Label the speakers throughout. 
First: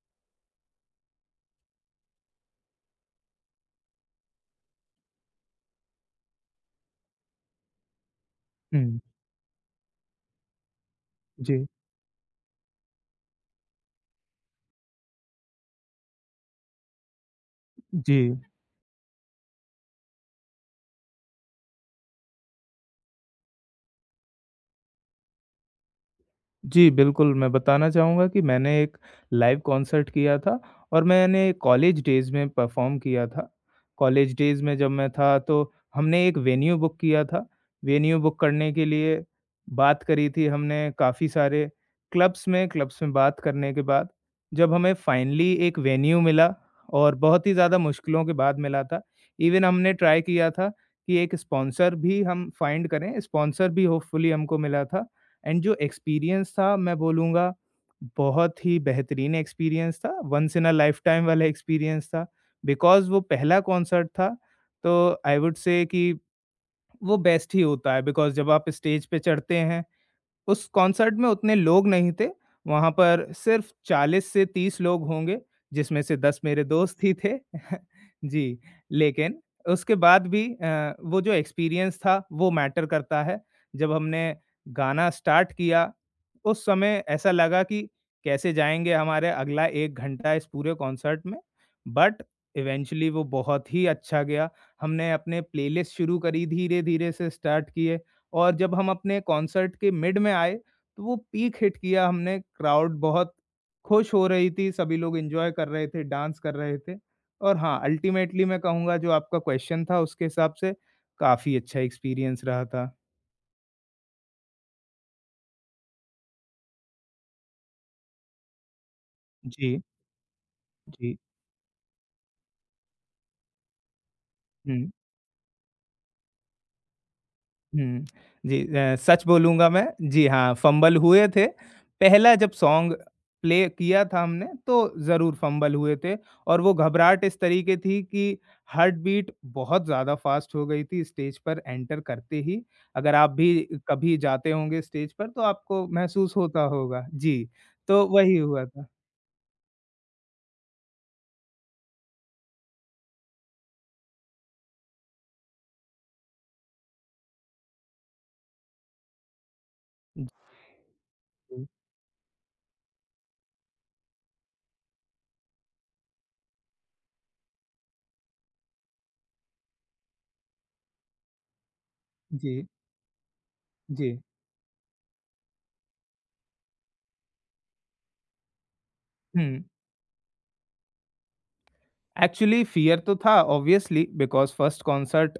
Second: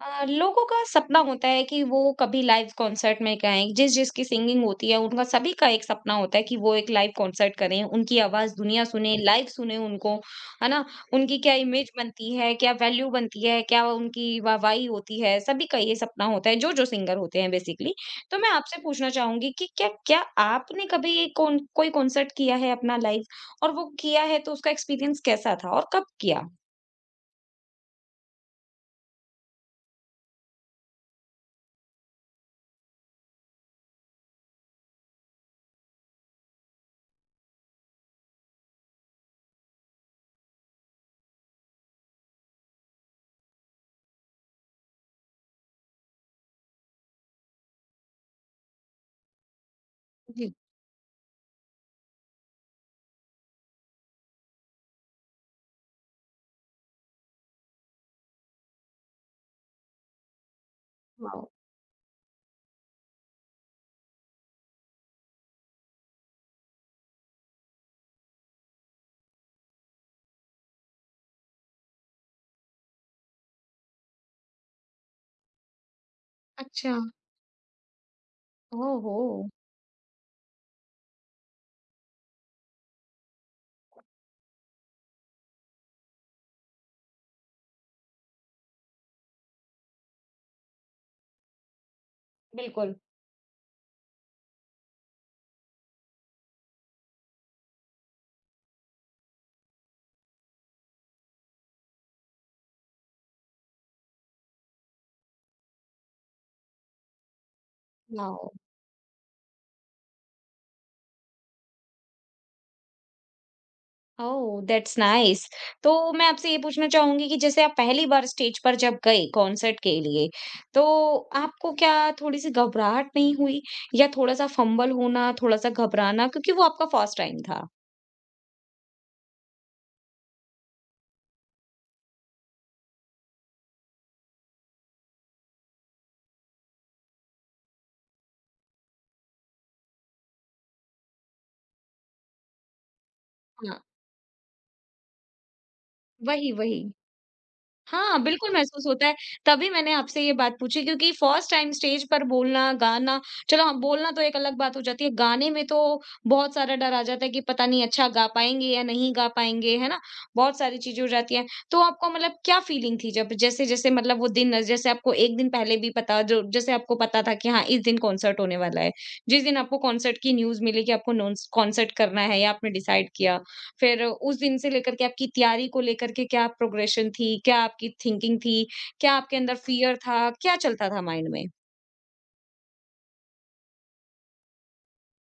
Speaker 1: लोगों का सपना होता है कि वो कभी लाइव कॉन्सर्ट में गाएँ, जिस-जिस की सिंगिंग होती है उनका सभी का एक सपना होता है कि वो एक लाइव कॉन्सर्ट करें, उनकी आवाज़ दुनिया
Speaker 2: हुँ,
Speaker 1: सुने, लाइव सुने उनको, है ना? उनकी क्या
Speaker 2: जी,
Speaker 1: इमेज बनती है, क्या वैल्यू बनती है, क्या उनकी वाहवाही होती है, सभी का ये सपना होता है, जो-जो सिंगर होते हैं बेसिकली।
Speaker 2: जी।
Speaker 1: तो मैं आपसे पूछना चाहूँगी कि क्या क्या आपने कभी एक कौन कोई कॉन्सर्ट किया है अपना लाइव? और वो किया है तो उसका एक्सपीरियंस कैसा था और कब किया?
Speaker 2: जी, बिल्कुल, मैं बताना चाहूँगा कि मैंने एक लाइव कॉन्सर्ट किया था और मैंने कॉलेज डेज़ में परफ़ॉर्म किया था। कॉलेज डेज़ में जब मैं था तो हमने एक वेन्यू बुक किया था। वेन्यू बुक करने के लिए बात करी थी हमने काफ़ी सारे क्लब्स में बात करने के बाद जब हमें फाइनली एक वेन्यू मिला और बहुत ही ज़्यादा मुश्किलों के बाद मिला था। इवन हमने ट्राई किया
Speaker 1: जी।
Speaker 2: था कि एक स्पॉन्सर भी हम फाइंड करें, स्पॉन्सर भी होपफुली हमको मिला था एंड जो एक्सपीरियंस था मैं बोलूँगा बहुत ही बेहतरीन एक्सपीरियंस था, once in a lifetime वाला
Speaker 1: वाओ!
Speaker 2: एक्सपीरियंस था। बिकॉज़ वो पहला कॉन्सर्ट था, तो आई वुड से कि वो बेस्ट ही होता है बिकॉज़ जब आप स्टेज पे चढ़ते हैं उस कॉन्सर्ट में उतने लोग नहीं थे, वहाँ पर सिर्फ़ 40 से 30 लोग होंगे, जिसमें से 10 मेरे
Speaker 1: अच्छा।
Speaker 2: दोस्त ही थे। जी,
Speaker 1: ओहो!
Speaker 2: लेकिन उसके बाद भी वो जो एक्सपीरियंस था, वो मैटर करता है। जब हमने गाना स्टार्ट किया, उस समय ऐसा लगा कि कैसे जाएँगे हमारे अगला 1 घंटा इस पूरे कॉन्सर्ट में, बट
Speaker 1: बिल्कुल।
Speaker 2: इवेंचुअली वो बहुत ही अच्छा गया। हमने अपने प्लेलिस्ट शुरू करी, धीरे-धीरे से स्टार्ट किए। और जब हम अपने कॉन्सर्ट के मिड में आए, तो वो पीक हिट किया हमने, क्राउड बहुत खुश हो रही थी, सभी लोग एन्जॉय कर रहे थे, डांस कर रहे थे। और हाँ, अल्टीमेटली
Speaker 1: वाओ!
Speaker 2: मैं कहूँगा जो आपका क्वेश्चन था उसके हिसाब से काफ़ी अच्छा एक्सपीरियंस रहा था।
Speaker 1: ओह! That's nice. तो मैं आपसे ये पूछना चाहूँगी कि जैसे आप पहली बार स्टेज पर जब गए
Speaker 2: जी,
Speaker 1: कॉन्सर्ट के लिए, तो
Speaker 2: जी।
Speaker 1: आपको क्या थोड़ी-सी घबराहट नहीं हुई या थोड़ा-सा
Speaker 2: हुँ।
Speaker 1: फंबल होना, थोड़ा-सा घबराना क्योंकि वो आपका फर्स्ट टाइम था?
Speaker 2: हुँ। जी सच बोलूँगा मैं, जी हाँ, फंबल हुए थे। पहला जब सॉन्ग प्ले किया था हमने तो ज़रूर फंबल हुए थे और वो घबराहट इस तरीके थी कि हार्ट बीट बहुत ज़्यादा फ़ास्ट हो गई थी स्टेज पर एंटर करते ही। अगर आप भी
Speaker 1: हाँ,
Speaker 2: कभी जाते होंगे स्टेज पर तो आपको महसूस
Speaker 1: वही,
Speaker 2: होता
Speaker 1: वही।
Speaker 2: होगा। जी, तो
Speaker 1: हाँ,
Speaker 2: वही
Speaker 1: बिल्कुल
Speaker 2: हुआ
Speaker 1: महसूस
Speaker 2: था।
Speaker 1: होता है, तभी मैंने आपसे ये बात पूछी क्योंकि फर्स्ट टाइम स्टेज पर बोलना, गाना चलो हाँ, बोलना तो एक अलग बात हो जाती है, गाने में तो बहुत सारा डर आ जाता है कि पता नहीं अच्छा गा पाएँगे या नहीं गा पाएँगे, है ना? बहुत सारी चीज़ें हो जाती हैं।
Speaker 2: जी,
Speaker 1: तो आपको मतलब क्या फीलिंग थी जब जैसे-जैसे मतलब वो दिन जैसे आपको 1 दिन पहले भी पता जो जैसे आपको पता था कि हाँ, इस दिन कॉन्सर्ट होने वाला है, जिस दिन आपको कॉन्सर्ट की न्यूज़ मिली कि आपको नोन्स कॉन्सर्ट करना है या
Speaker 2: जी,
Speaker 1: आपने डिसाइड किया, फिर
Speaker 2: जी।
Speaker 1: उस दिन से लेकर के आपकी तैयारी को लेकर के क्या प्रोग्रेशन थी? क्या आपकी थिंकिंग थी? क्या आपके अंदर
Speaker 2: हुँ।
Speaker 1: फ़ियर था? क्या चलता था माइंड में?
Speaker 2: एक्चुअली फियर तो था ऑब्वियसली बिकॉज़ फर्स्ट कॉन्सर्ट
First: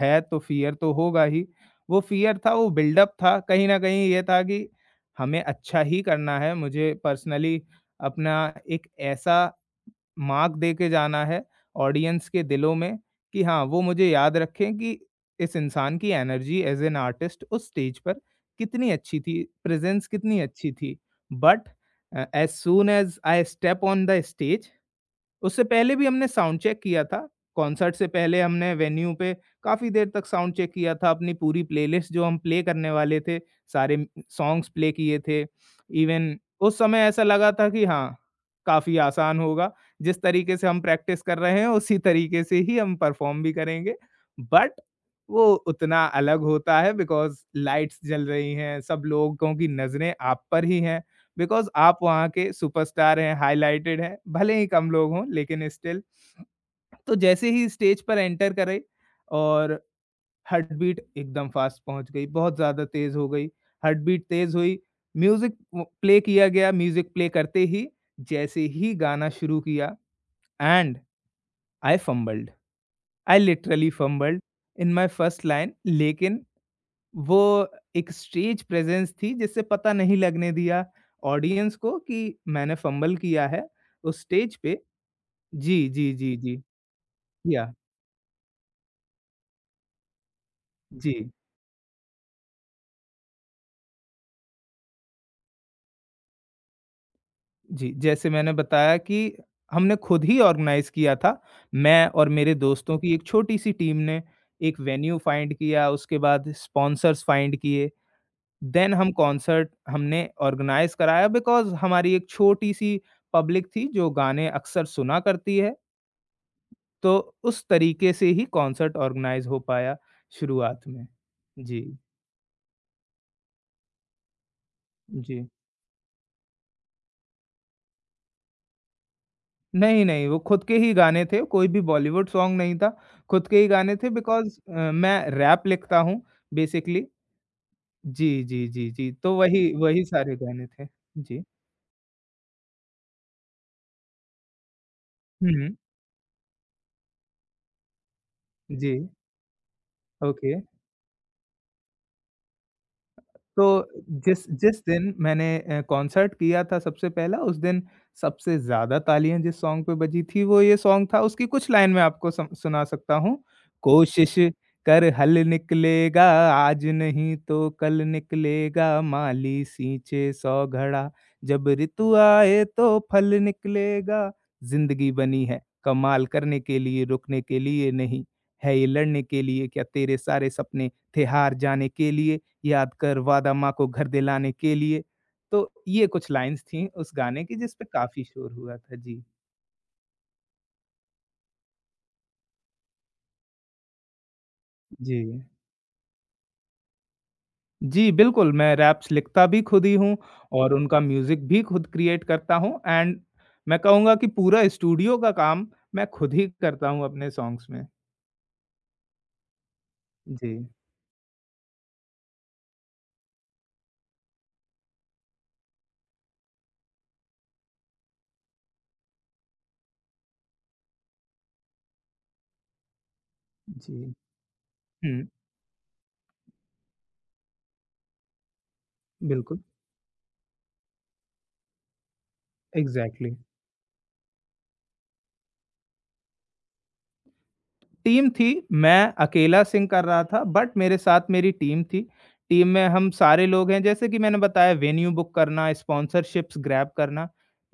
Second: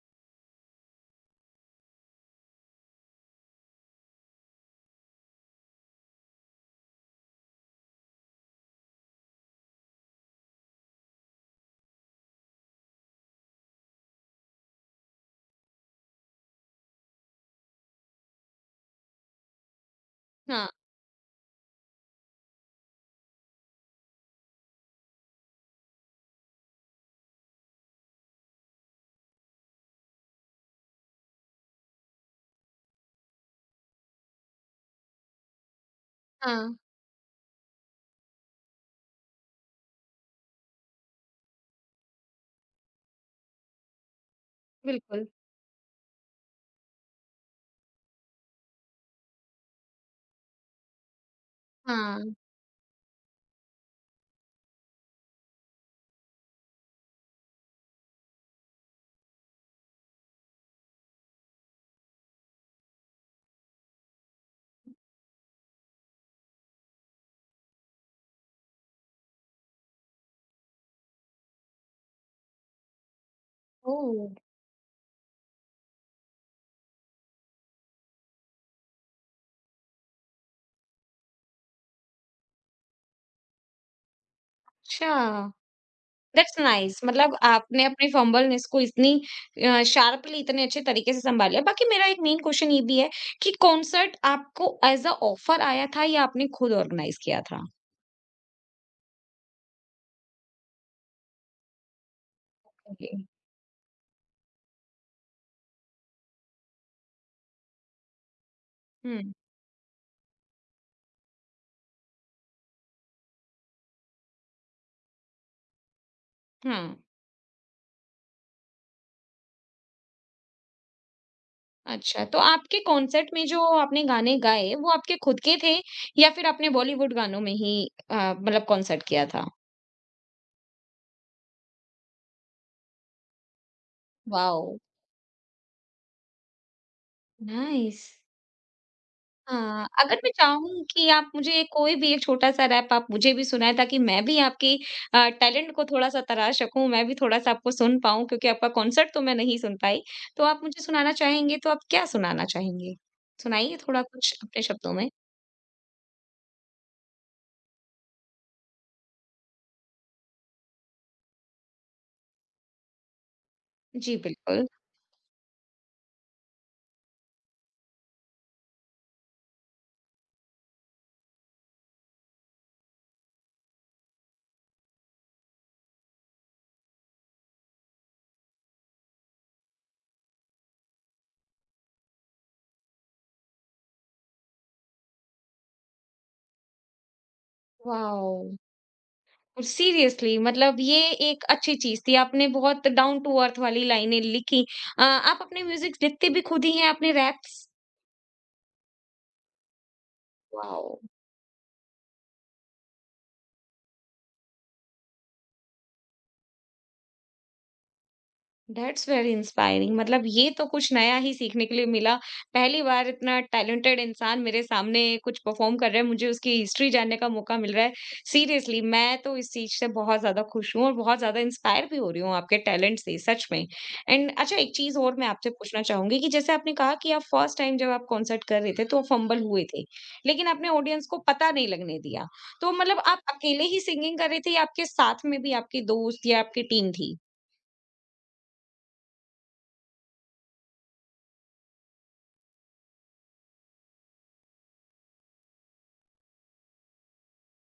Speaker 2: है तो फियर तो होगा ही। वो फियर था, वो बिल्डअप था, कहीं न कहीं ये था कि हमें अच्छा ही करना है, मुझे पर्सनली अपना एक ऐसा मार्क दे के जाना है ऑडियंस के दिलों में कि हाँ, वो मुझे याद रखें कि इस इंसान की एनर्जी एज़ एन आर्टिस्ट उस स्टेज पर कितनी अच्छी थी, प्रेज़ेंस कितनी
Speaker 1: हाँ,
Speaker 2: अच्छी थी। But as soon as I step on the stage उससे पहले भी हमने साउंड चेक किया था। कॉन्सर्ट से पहले हमने वेन्यू पे काफ़ी देर तक साउंड चेक किया था, अपनी पूरी प्लेलिस्ट जो हम प्ले करने वाले थे, सारे म सॉन्ग्स प्ले किए थे। इवन
Speaker 1: हाँ,
Speaker 2: उस समय ऐसा लगा था कि हाँ, काफ़ी आसान होगा, जिस तरीके से हम प्रैक्टिस कर रहे हैं, उसी तरीके से ही हम परफ़ॉर्म भी करेंगे। बट
Speaker 1: बिल्कुल।
Speaker 2: वो उतना अलग होता है बिकॉज़ लाइट्स जल रही हैं, सब लोगों की नज़रें आप पर ही हैं। बिकॉज़ आप
Speaker 1: हाँ,
Speaker 2: वहाँ के सुपरस्टार हैं, हाइलाइटेड हैं, भले ही कम लोग हों लेकिन स्टिल। तो जैसे ही स्टेज पर एंटर करे और हार्ट बीट एकदम फ़ास्ट पहुँच गई, बहुत ज़्यादा तेज़ हो गई, हार्ट बीट तेज़ हुई, म्यूज़िक व प्ले किया गया, म्यूज़िक प्ले करते ही जैसे ही गाना शुरू किया and I fumbled, I literally
Speaker 1: oh!
Speaker 2: Fumbled in my first line लेकिन वो एक स्टेज प्रेज़ेंस थी जिससे पता नहीं लगने दिया ऑडियंस को कि मैंने फ़ंबल किया है उस स्टेज पे
Speaker 1: अच्छा,
Speaker 2: जी, जी, जी,
Speaker 1: दैट्स
Speaker 2: जी।
Speaker 1: नाइस मतलब
Speaker 2: या
Speaker 1: आपने अपनी फंबलनेस को इतनी शार्पली इतने अच्छे
Speaker 2: जी,
Speaker 1: तरीके से सँभाला है। बाकी मेरा एक मेन क्वेश्चन ये भी है कि कॉन्सर्ट आपको एज़ अ ऑफर आया था या आपने खुद ऑर्गनाइज़ किया था?
Speaker 2: जी, जैसे मैंने बताया कि हमने खुद ही ऑर्गनाइज़ किया था। मैं और मेरे दोस्तों
Speaker 1: जी।
Speaker 2: की एक छोटी-सी टीम ने एक वेन्यू फाइंड किया, उसके बाद स्पॉन्सर्स फाइंड किए। देन हम
Speaker 1: हुँ,
Speaker 2: कॉन्सर्ट हमने ऑर्गनाइज़ कराया बिकॉज़ हमारी एक छोटी-सी पब्लिक थी जो गाने अक्सर सुना करती है।
Speaker 1: हाँ।
Speaker 2: तो उस तरीके से ही कॉन्सर्ट ऑर्गेनाइज़ हो पाया शुरुआत में। जी,
Speaker 1: अच्छा, तो आपके कॉन्सर्ट में जो आपने गाने गाए, वो आपके खुद
Speaker 2: जी।
Speaker 1: के थे या फिर आपने बॉलीवुड गानों में ही मतलब कॉन्सर्ट किया था?
Speaker 2: नहीं, नहीं, वो खुद के ही गाने थे, कोई भी बॉलीवुड सॉन्ग नहीं था, खुद के ही गाने थे बिकॉज़
Speaker 1: वाओ!
Speaker 2: मैं रैप लिखता हूँ बेसिकली।
Speaker 1: नाइस।
Speaker 2: जी, जी, जी, जी, तो वही
Speaker 1: हाँ,
Speaker 2: वही
Speaker 1: अगर मैं
Speaker 2: सारे गाने
Speaker 1: चाहूँ
Speaker 2: थे।
Speaker 1: कि आप
Speaker 2: जी।
Speaker 1: मुझे कोई भी एक छोटा-सा रैप आप मुझे भी सुनाएँ ताकि मैं भी आपकी
Speaker 2: हुँ,
Speaker 1: टैलेंट
Speaker 2: हुँ।
Speaker 1: को थोड़ा-सा तराश सकूँ, मैं भी थोड़ा-सा आपको सुन पाऊँ क्योंकि आपका
Speaker 2: जी,
Speaker 1: कॉन्सर्ट तो मैं नहीं सुन पाई। तो
Speaker 2: ओके।
Speaker 1: आप मुझे सुनाना चाहेंगे, तो आप क्या सुनाना चाहेंगे?
Speaker 2: तो
Speaker 1: सुनाइए थोड़ा कुछ
Speaker 2: जिस
Speaker 1: अपने
Speaker 2: जिस
Speaker 1: शब्दों में।
Speaker 2: दिन मैंने कॉन्सर्ट किया था सबसे पहला उस दिन सबसे ज़्यादा तालियाँ जिस सॉन्ग पे बजी थी वो ये सॉन्ग था उसकी कुछ लाइन मैं आपको सम सुना सकता हूँ।
Speaker 1: जी,
Speaker 2: कोशिश
Speaker 1: बिल्कुल।
Speaker 2: कर हल निकलेगा आज नहीं तो कल निकलेगा माली सींचे 100 घड़ा, जब ऋतु आए तो फल निकलेगा, ज़िंदगी बनी है कमाल करने के लिए रुकने के लिए नहीं, है ये लड़ने के लिए क्या तेरे सारे सपने थे हार जाने के लिए। याद कर वादा माँ को घर दिलाने के लिए। तो ये कुछ लाइन्स थी उस गाने की जिस पे काफ़ी शोर
Speaker 1: वाओ!
Speaker 2: हुआ था। जी।
Speaker 1: सीरियसली मतलब ये एक अच्छी चीज़ थी। आपने बहुत डाउन टू अर्थ वाली लाइनें लिखी।
Speaker 2: जी।
Speaker 1: आप अपने म्यूज़िक लिखते भी खुद ही हैं? आपने रैप्स?
Speaker 2: जी, बिल्कुल मैं रैप्स लिखता भी खुद ही हूँ और
Speaker 1: वॉव!
Speaker 2: उनका म्यूज़िक भी खुद क्रिएट करता हूँ एंड मैं कहूँगा कि पूरा स्टूडियो का काम मैं खुद ही करता हूँ अपने सॉन्ग्स में।
Speaker 1: दैट्स वेरी इंस्पायरिंग मतलब ये
Speaker 2: जी।
Speaker 1: तो कुछ नया ही सीखने के लिए मिला। पहली बार इतना टैलेंटेड इंसान मेरे सामने कुछ परफ़ॉर्म कर रहा है, मुझे उसकी हिस्ट्री जानने का मौका मिल रहा है। सीरियसली मैं तो इस चीज़ से बहुत ज़्यादा खुश हूँ और बहुत ज़्यादा इंस्पायर भी हो रही हूँ आपके टैलेंट से सच में।
Speaker 2: जी।
Speaker 1: एंड अच्छा एक चीज़ और मैं
Speaker 2: हुँ,
Speaker 1: आपसे पूछना चाहूँगी कि जैसे आपने कहा कि आप फर्स्ट टाइम जब आप कॉन्सर्ट कर रहे थे तो फंबल
Speaker 2: बिल्कुल।
Speaker 1: हुए थे। लेकिन आपने ऑडियंस को पता नहीं लगने दिया। तो मतलब आप
Speaker 2: एग्ज़ैक्टली।
Speaker 1: अकेले ही सिंगिंग कर रहे थे या आपके साथ में भी आपके दोस्त या आपकी टीम थी?
Speaker 2: टीम थी, मैं अकेला सिंग कर रहा था बट मेरे साथ मेरी टीम थी। टीम में हम सारे लोग हैं जैसे कि मैंने बताया वेन्यू बुक करना, स्पॉन्सरशिप्स ग्रैब करना,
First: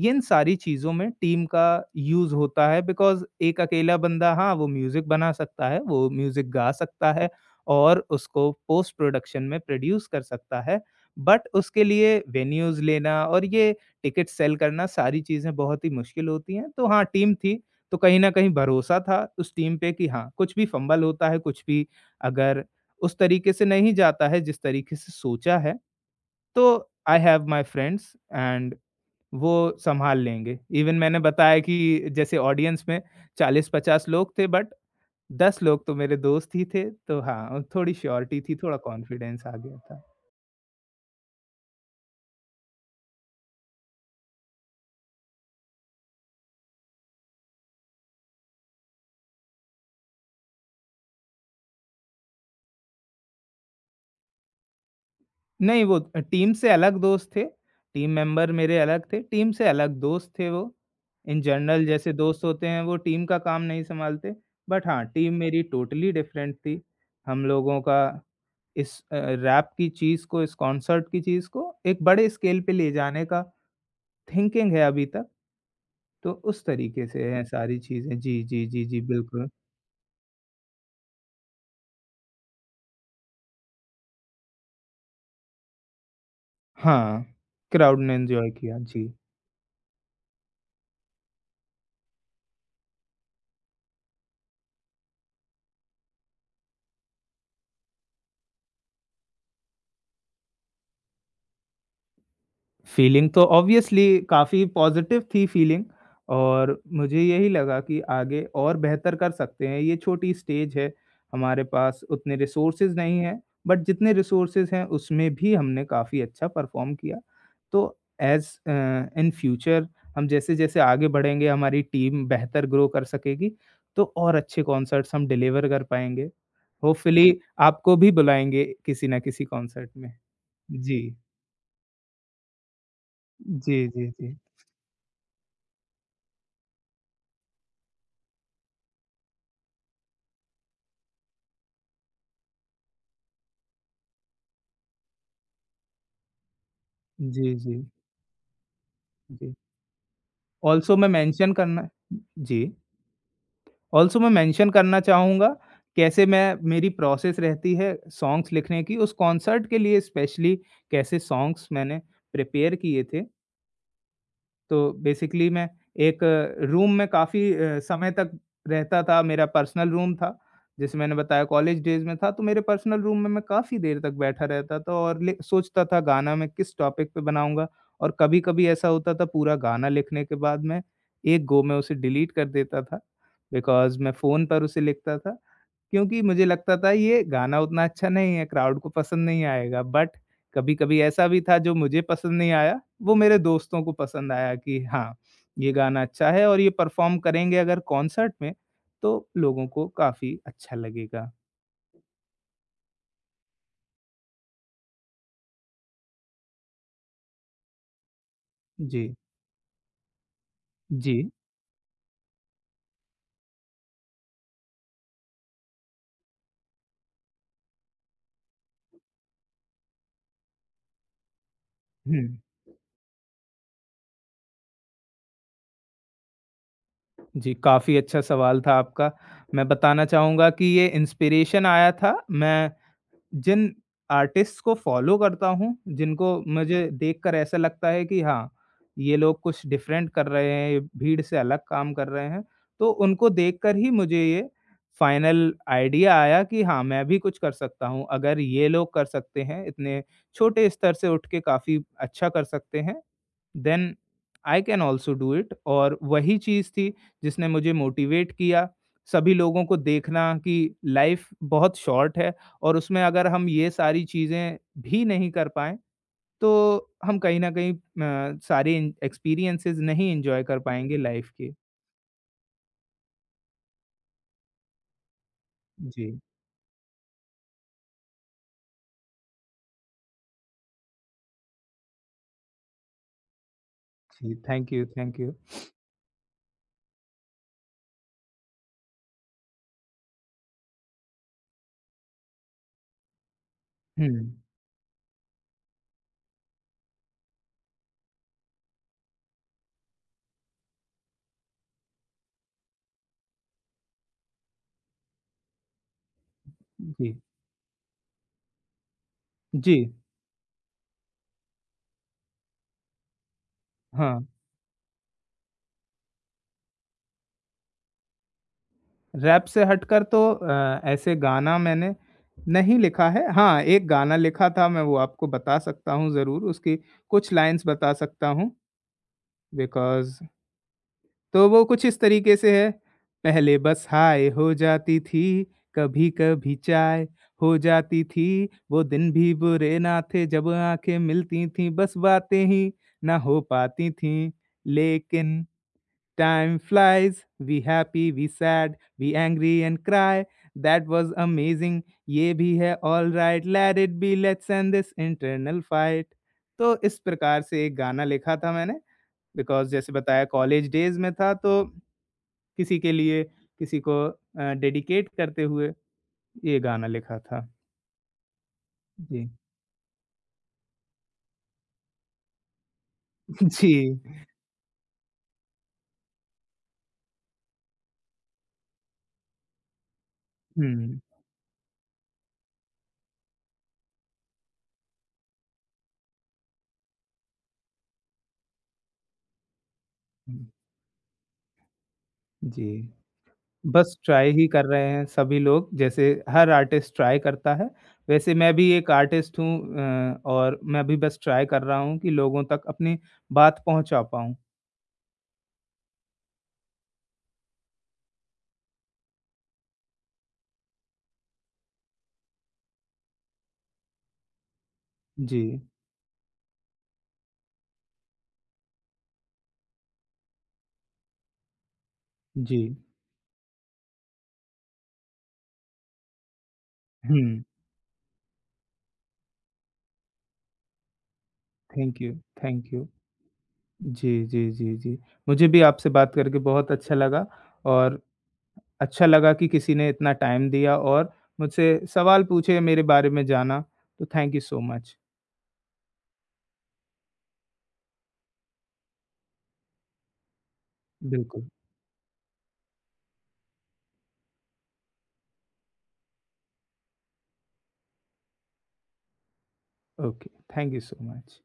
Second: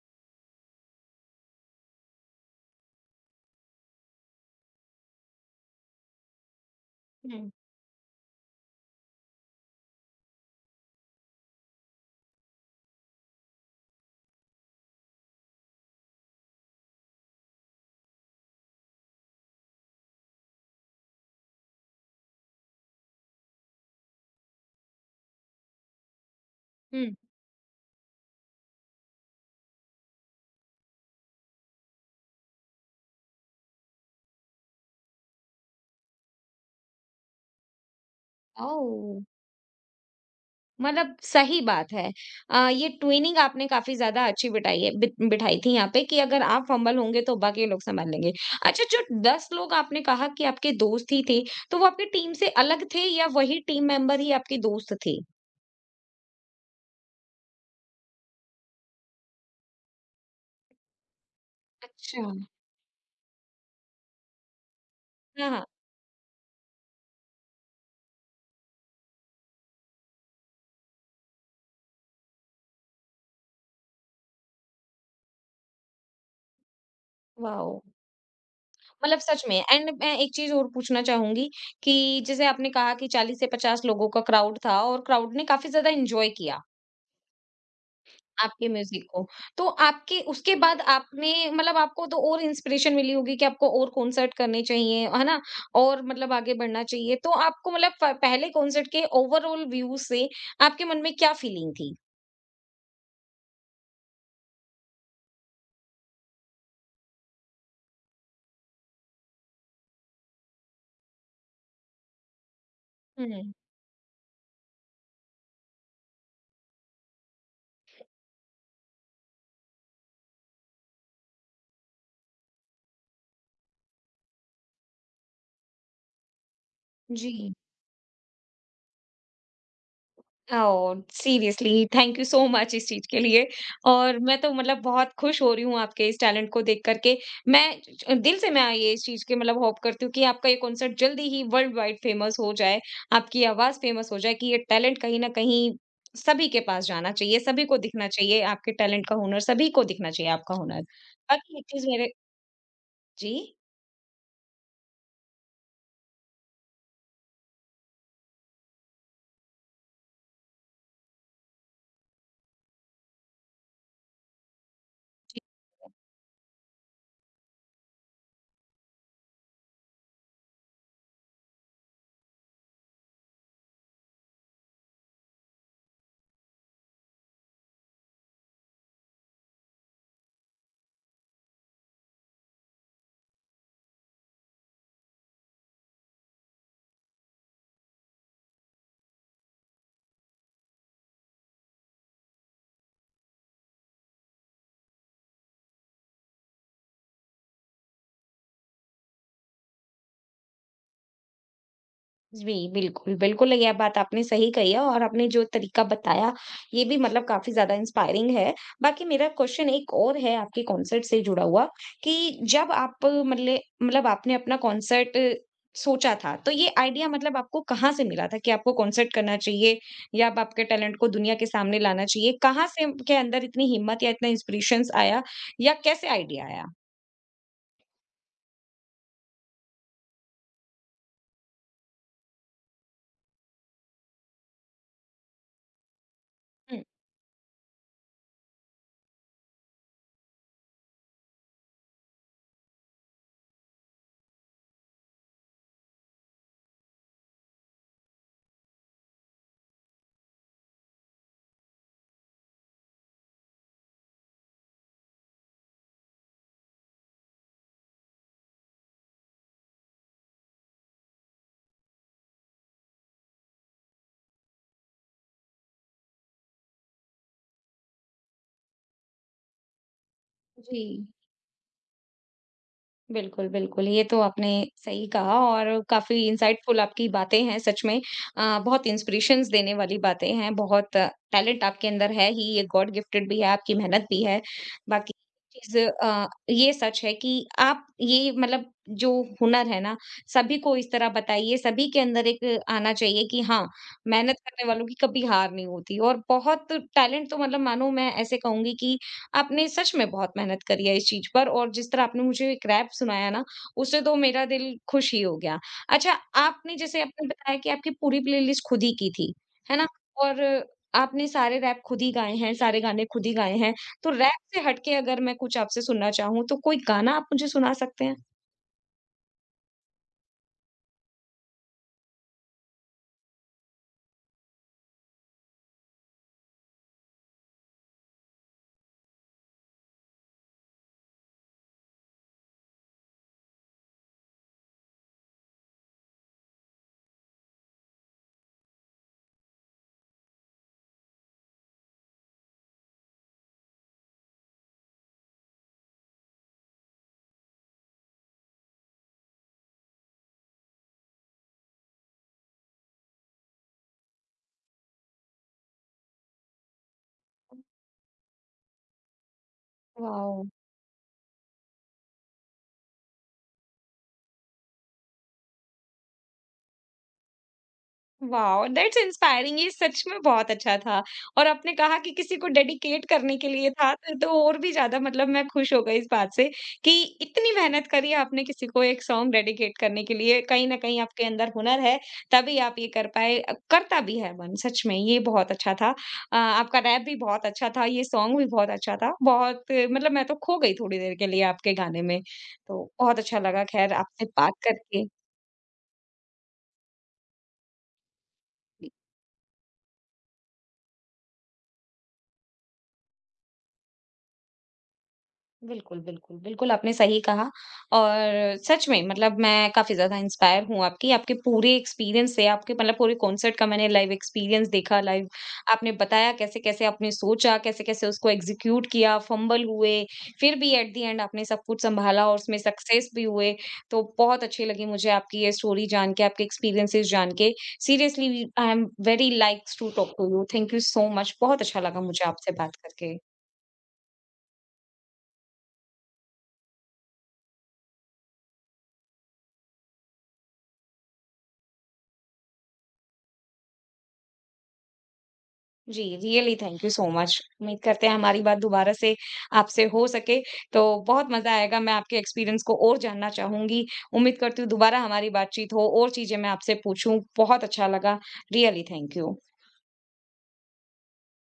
Speaker 2: इन सारी चीज़ों में टीम का यूज़ होता है बिकॉज़ एक अकेला बंदा हाँ, वो म्यूज़िक बना सकता है, वो म्यूज़िक गा सकता है
Speaker 1: हुँ,
Speaker 2: और उसको पोस्ट प्रोडक्शन में प्रोड्यूस कर सकता है। बट उसके लिए वेन्यूज़ लेना और ये टिकट सेल करना सारी चीज़ें बहुत ही मुश्किल होती हैं। तो हाँ, टीम थी तो कहीं न कहीं भरोसा था उस टीम पे कि हाँ, कुछ भी फंबल होता है, कुछ भी अगर उस तरीके से नहीं जाता है जिस तरीके से सोचा है, तो
Speaker 1: हुँ।
Speaker 2: I have my friends and वो सँभाल लेंगे। इवन मैंने बताया कि जैसे ऑडियंस में 40-50 लोग थे बट 10 लोग तो मेरे दोस्त ही थे, तो हाँ, थोड़ी श्योरिटी थी, थोड़ा
Speaker 1: ओह!
Speaker 2: कॉन्फिडेंस आ गया था।
Speaker 1: मतलब सही बात है। ये ट्विनिंग आपने काफ़ी ज़्यादा अच्छी बिठाई है बित बिठाई थी यहाँ पे कि अगर आप फ़ंबल होंगे तो बाकी लोग सँभाल लेंगे। अच्छा जो 10 लोग आपने कहा कि आपके दोस्त ही थे, तो वो आपकी टीम से अलग थे या वही टीम मेंबर ही आपके दोस्त थे?
Speaker 2: नहीं, वो टीम से अलग दोस्त थे, टीम मेंबर मेरे अलग थे, टीम से अलग दोस्त थे वो। इन जनरल जैसे
Speaker 1: अच्छा।
Speaker 2: दोस्त होते हैं, वो टीम का काम नहीं सँभालते, बट हाँ, टीम
Speaker 1: हाँ,
Speaker 2: मेरी
Speaker 1: हाँ।
Speaker 2: टोटली डिफरेंट थी। हम लोगों का इस रैप की चीज़ को, इस कॉन्सर्ट की चीज़ को एक बड़े स्केल पे ले जाने का थिंकिंग है अभी तक, तो उस तरीके से हैं सारी
Speaker 1: वाओ!
Speaker 2: चीज़ें। जी, जी, जी, जी,
Speaker 1: मतलब सच
Speaker 2: बिल्कुल।
Speaker 1: में एंड मैं एक चीज़ और पूछना चाहूँगी कि जैसे आपने कहा कि 40 से 50 लोगों का क्राउड था और क्राउड ने काफ़ी ज़्यादा एन्जॉय किया।
Speaker 2: हाँ, क्राउड ने एन्जॉय
Speaker 1: आपके
Speaker 2: किया।
Speaker 1: म्यूज़िक
Speaker 2: जी।
Speaker 1: को। तो आपके उसके बाद आपने मतलब आपको तो और इंस्पिरेशन मिली होगी कि आपको और कॉन्सर्ट करने चाहिए, है ना? और मतलब आगे बढ़ना चाहिए। तो आपको मतलब प पहले कॉन्सर्ट के ओवरऑल व्यू से आपके मन में क्या फीलिंग थी?
Speaker 2: फीलिंग तो ऑब्वियसली काफ़ी पॉज़िटिव थी फीलिंग और मुझे यही लगा कि आगे और बेहतर कर सकते हैं। ये छोटी स्टेज है, हमारे पास उतने रिसोर्सेज़ नहीं हैं,
Speaker 1: हुँ,
Speaker 2: बट जितने रिसोर्सेज़ हैं उसमें भी हमने काफ़ी अच्छा परफ़ॉर्म किया। तो एज़ इन फ्यूचर हम जैसे-जैसे आगे बढ़ेंगे, हमारी टीम बेहतर ग्रो कर सकेगी, तो और अच्छे कॉन्सर्ट्स हम डिलीवर कर पाएँगे। होपफुली
Speaker 1: जी।
Speaker 2: आपको भी बुलाएँगे किसी ना किसी कॉन्सर्ट में।
Speaker 1: ओह!
Speaker 2: जी।
Speaker 1: Seriously thank you so much इस चीज़ के लिए
Speaker 2: जी, जी,
Speaker 1: और
Speaker 2: जी।
Speaker 1: मैं तो मतलब बहुत खुश हो रही हूँ आपके इस टैलेंट को देख कर के। मैं ज दिल से मैं ये इस चीज़ की मतलब होप करती हूँ कि आपका ये कॉन्सर्ट जल्दी ही वर्ल्ड वाइड फ़ेमस हो जाए, आपकी आवाज़ फ़ेमस हो जाए कि ये टैलेंट कहीं न कहीं सभी के पास जाना चाहिए,
Speaker 2: जी,
Speaker 1: सभी
Speaker 2: जी,
Speaker 1: को दिखना चाहिए आपके टैलेंट का हुनर,
Speaker 2: जी।
Speaker 1: सभी को दिखना चाहिए आपका हुनर।
Speaker 2: ऑल्सो मैं मेंशन
Speaker 1: बाकी एक चीज़
Speaker 2: करना
Speaker 1: मेरे
Speaker 2: जी,
Speaker 1: जी?
Speaker 2: ऑल्सो मैं मेंशन करना चाहूँगा, कैसे मैं मेरी प्रोसेस रहती है सॉन्ग्स लिखने की, उस कॉन्सर्ट के लिए स्पेशली कैसे सॉन्ग्स मैंने प्रिपेयर किए थे। तो
Speaker 1: जी।
Speaker 2: बेसिकली मैं एक रूम में काफ़ी समय तक रहता था, मेरा पर्सनल रूम था, जैसे मैंने बताया कॉलेज डेज़ में था, तो मेरे पर्सनल रूम में मैं काफ़ी देर तक बैठा रहता था और लि सोचता था गाना मैं किस टॉपिक पे बनाऊँगा और कभी-कभी ऐसा होता था पूरा गाना लिखने के बाद मैं एक गो में उसे डिलीट कर देता था, बिकॉज़ मैं फ़ोन पर उसे लिखता था क्योंकि मुझे लगता था ये गाना उतना अच्छा नहीं है, क्राउड को पसंद नहीं आएगा। बट कभी-कभी ऐसा भी था जो मुझे पसंद नहीं आया, वो मेरे दोस्तों को पसंद आया कि हाँ, ये गाना अच्छा है और ये परफ़ॉर्म करेंगे अगर कॉन्सर्ट में, तो लोगों को काफ़ी अच्छा लगेगा।
Speaker 1: जी, बिल्कुल, बिल्कुल, यह बात आपने सही कही है और आपने जो तरीका बताया, ये भी मतलब काफ़ी ज़्यादा इंस्पायरिंग है।
Speaker 2: जी,
Speaker 1: बाकी मेरा क्वेश्चन एक और है आपके कॉन्सर्ट से
Speaker 2: जी।
Speaker 1: जुड़ा हुआ कि जब आप मतले मतलब आपने अपना कॉन्सर्ट सोचा था, तो ये आइडिया मतलब आपको कहाँ से मिला था कि आपको कॉन्सर्ट करना चाहिए या आप आपके टैलेंट को दुनिया के सामने लाना
Speaker 2: हुँ।
Speaker 1: चाहिए? कहाँ से के अंदर इतनी हिम्मत या इतना इंस्पिरेशंस आया या कैसे आइडिया आया?
Speaker 2: जी, काफ़ी अच्छा सवाल था आपका। मैं बताना चाहूँगा कि ये इंस्पिरेशन आया था मैं जिन आर्टिस्ट्स को फ़ॉलो करता हूँ, जिनको
Speaker 1: हुँ।
Speaker 2: मुझे देखकर ऐसा लगता है कि हाँ, ये लोग कुछ डिफरेंट कर रहे हैं, ये भीड़ से अलग काम कर रहे हैं, तो उनको देखकर ही मुझे ये फाइनल आइडिया आया कि हाँ, मैं भी कुछ कर सकता हूँ। अगर ये लोग कर सकते हैं, इतने छोटे स्तर से उठ के काफ़ी अच्छा कर सकते हैं, then I can also do it और वही चीज़ थी जिसने मुझे मोटिवेट किया। सभी लोगों को देखना कि लाइफ़ बहुत शॉर्ट है और उसमें अगर हम ये सारी चीज़ें भी नहीं कर पाएँ, तो हम कहीं न कहीं सारे इन एक्सपीरियंसेस नहीं एन्जॉय कर
Speaker 1: जी।
Speaker 2: पाएँगे लाइफ़ के।
Speaker 1: बिल्कुल, बिल्कुल। ये तो आपने सही कहा और काफ़ी
Speaker 2: जी,
Speaker 1: इनसाइटफुल आपकी बातें हैं सच में। बहुत इंस्पिरेशंस देने वाली बातें हैं, बहुत टैलेंट आपके अंदर है ही, ये गॉड गिफ्टेड भी है, आपकी मेहनत भी
Speaker 2: जी,
Speaker 1: है।
Speaker 2: थैंक यू,
Speaker 1: बाकी
Speaker 2: थैंक यू।
Speaker 1: चीज़ ये सच है कि आप ये मतलब जो हुनर है ना, सभी को इस तरह बताइए, सभी के अंदर एक आना चाहिए कि हाँ,
Speaker 2: हुँ,
Speaker 1: मेहनत करने वालों की कभी हार नहीं होती और बहुत टैलेंट तो मतलब मानो मैं ऐसे कहूँगी कि आपने सच में बहुत मेहनत करी है इस चीज़ पर और जिस तरह आपने मुझे एक रैप सुनाया ना, उससे तो मेरा दिल खुश ही हो गया। अच्छा, आपने जैसे
Speaker 2: जी,
Speaker 1: आपने बताया कि आपकी पूरी प्लेलिस्ट खुद ही की थी,
Speaker 2: जी,
Speaker 1: है ना? और आपने सारे रैप खुद ही गाए हैं, सारे गाने खुद ही गाए हैं, तो
Speaker 2: हाँ।
Speaker 1: रैप से हट के अगर मैं कुछ आपसे सुनना चाहूँ, तो कोई गाना आप मुझे सुना सकते हैं?
Speaker 2: रैप से हटकर तो ऐसे गाना मैंने नहीं लिखा है। हाँ, एक गाना लिखा था, मैं वो आपको बता सकता हूँ ज़रूर, उसकी कुछ लाइन्स बता सकता हूँ बिकॉज़ तो वो कुछ इस तरीके से है, पहले बस हाय हो जाती थी, कभी-कभी चाय हो जाती थी, वो दिन भी बुरे ना थे जब आँखें मिलती थीं, बस बातें ही ना हो पाती थीं। लेकिन time flies, we happy, we sad, we angry and cry, that was amazing, ये भी है alright, let it be, let's end this internal fight. तो इस प्रकार से एक गाना लिखा था मैंने बिकॉज़ जैसे बताया
Speaker 1: वाओ!
Speaker 2: कॉलेज डेज़ में था तो किसी के लिए, किसी को डेडिकेट करते हुए ये गाना लिखा था।
Speaker 1: वाओ! That's
Speaker 2: ji.
Speaker 1: इंस्पायरिंग ये सच में बहुत अच्छा था। और आपने कहा कि किसी को डेडिकेट करने के लिए
Speaker 2: जी।
Speaker 1: था तो और भी ज़्यादा मतलब मैं खुश हो गई इस बात से कि इतनी मेहनत करी आपने किसी को एक सॉन्ग डेडिकेट करने के लिए। कहीं न
Speaker 2: हुँ,
Speaker 1: कहीं आपके अंदर हुनर है, तभी आप ये कर पाए। करता भी है मन सच में ये बहुत अच्छा था। आपका रैप भी बहुत अच्छा था, ये सॉन्ग भी बहुत अच्छा था। बहुत मतलब मैं तो
Speaker 2: हुँ।
Speaker 1: खो गई थोड़ी देर के लिए आपके गाने में। तो
Speaker 2: जी।
Speaker 1: बहुत अच्छा लगा ख़ैर
Speaker 2: बस
Speaker 1: आपसे
Speaker 2: ट्राई ही
Speaker 1: बात
Speaker 2: कर रहे
Speaker 1: करके।
Speaker 2: हैं सभी लोग, जैसे हर आर्टिस्ट ट्राई करता है, वैसे मैं भी एक आर्टिस्ट हूँ और मैं भी बस ट्राई कर रहा हूँ कि लोगों तक अपनी बात पहुँचा पाऊँ।
Speaker 1: बिल्कुल, बिल्कुल, बिल्कुल आपने सही कहा और सच में मतलब मैं काफ़ी ज़्यादा इंस्पायर हूँ आपकी, आपके पूरे एक्सपीरियंस से, आपके मतलब पूरे कॉन्सर्ट का मैंने लाइव एक्सपीरियंस देखा लाइव
Speaker 2: जी,
Speaker 1: आपने बताया कैसे-कैसे आपने सोचा, कैसे-कैसे उसको एग्ज़ीक्यूट किया, फंबल हुए, फिर भी एट द एंड आपने सब कुछ सँभाला और उसमें
Speaker 2: जी।
Speaker 1: सक्सेस भी हुए। तो बहुत अच्छी लगी मुझे आपकी ये स्टोरी जान के, आपके एक्सपीरियंसेस जान
Speaker 2: हुँ,
Speaker 1: के। Seriously I am very likes to talk to you. Thank you so much बहुत अच्छा
Speaker 2: थैंक
Speaker 1: लगा
Speaker 2: यू,
Speaker 1: मुझे आपसे
Speaker 2: थैंक
Speaker 1: बात
Speaker 2: यू।
Speaker 1: करके।
Speaker 2: जी, जी, जी, जी। मुझे भी आपसे बात करके बहुत अच्छा लगा और अच्छा लगा कि किसी ने इतना टाइम दिया और मुझसे सवाल पूछे, मेरे बारे में जाना, तो थैंक यू सो मच।
Speaker 1: जी, really thank you so much. उम्मीद करते हैं हमारी बात दोबारा से आपसे हो सके, तो बहुत
Speaker 2: बिल्कुल,
Speaker 1: मज़ा आएगा। मैं आपके एक्सपीरियंस को और जानना चाहूँगी। उम्मीद करती हूँ दोबारा हमारी बातचीत हो और चीज़ें मैं आपसे पूछूँ। बहुत अच्छा लगा। Really thank you.
Speaker 2: Okay, thank you so much.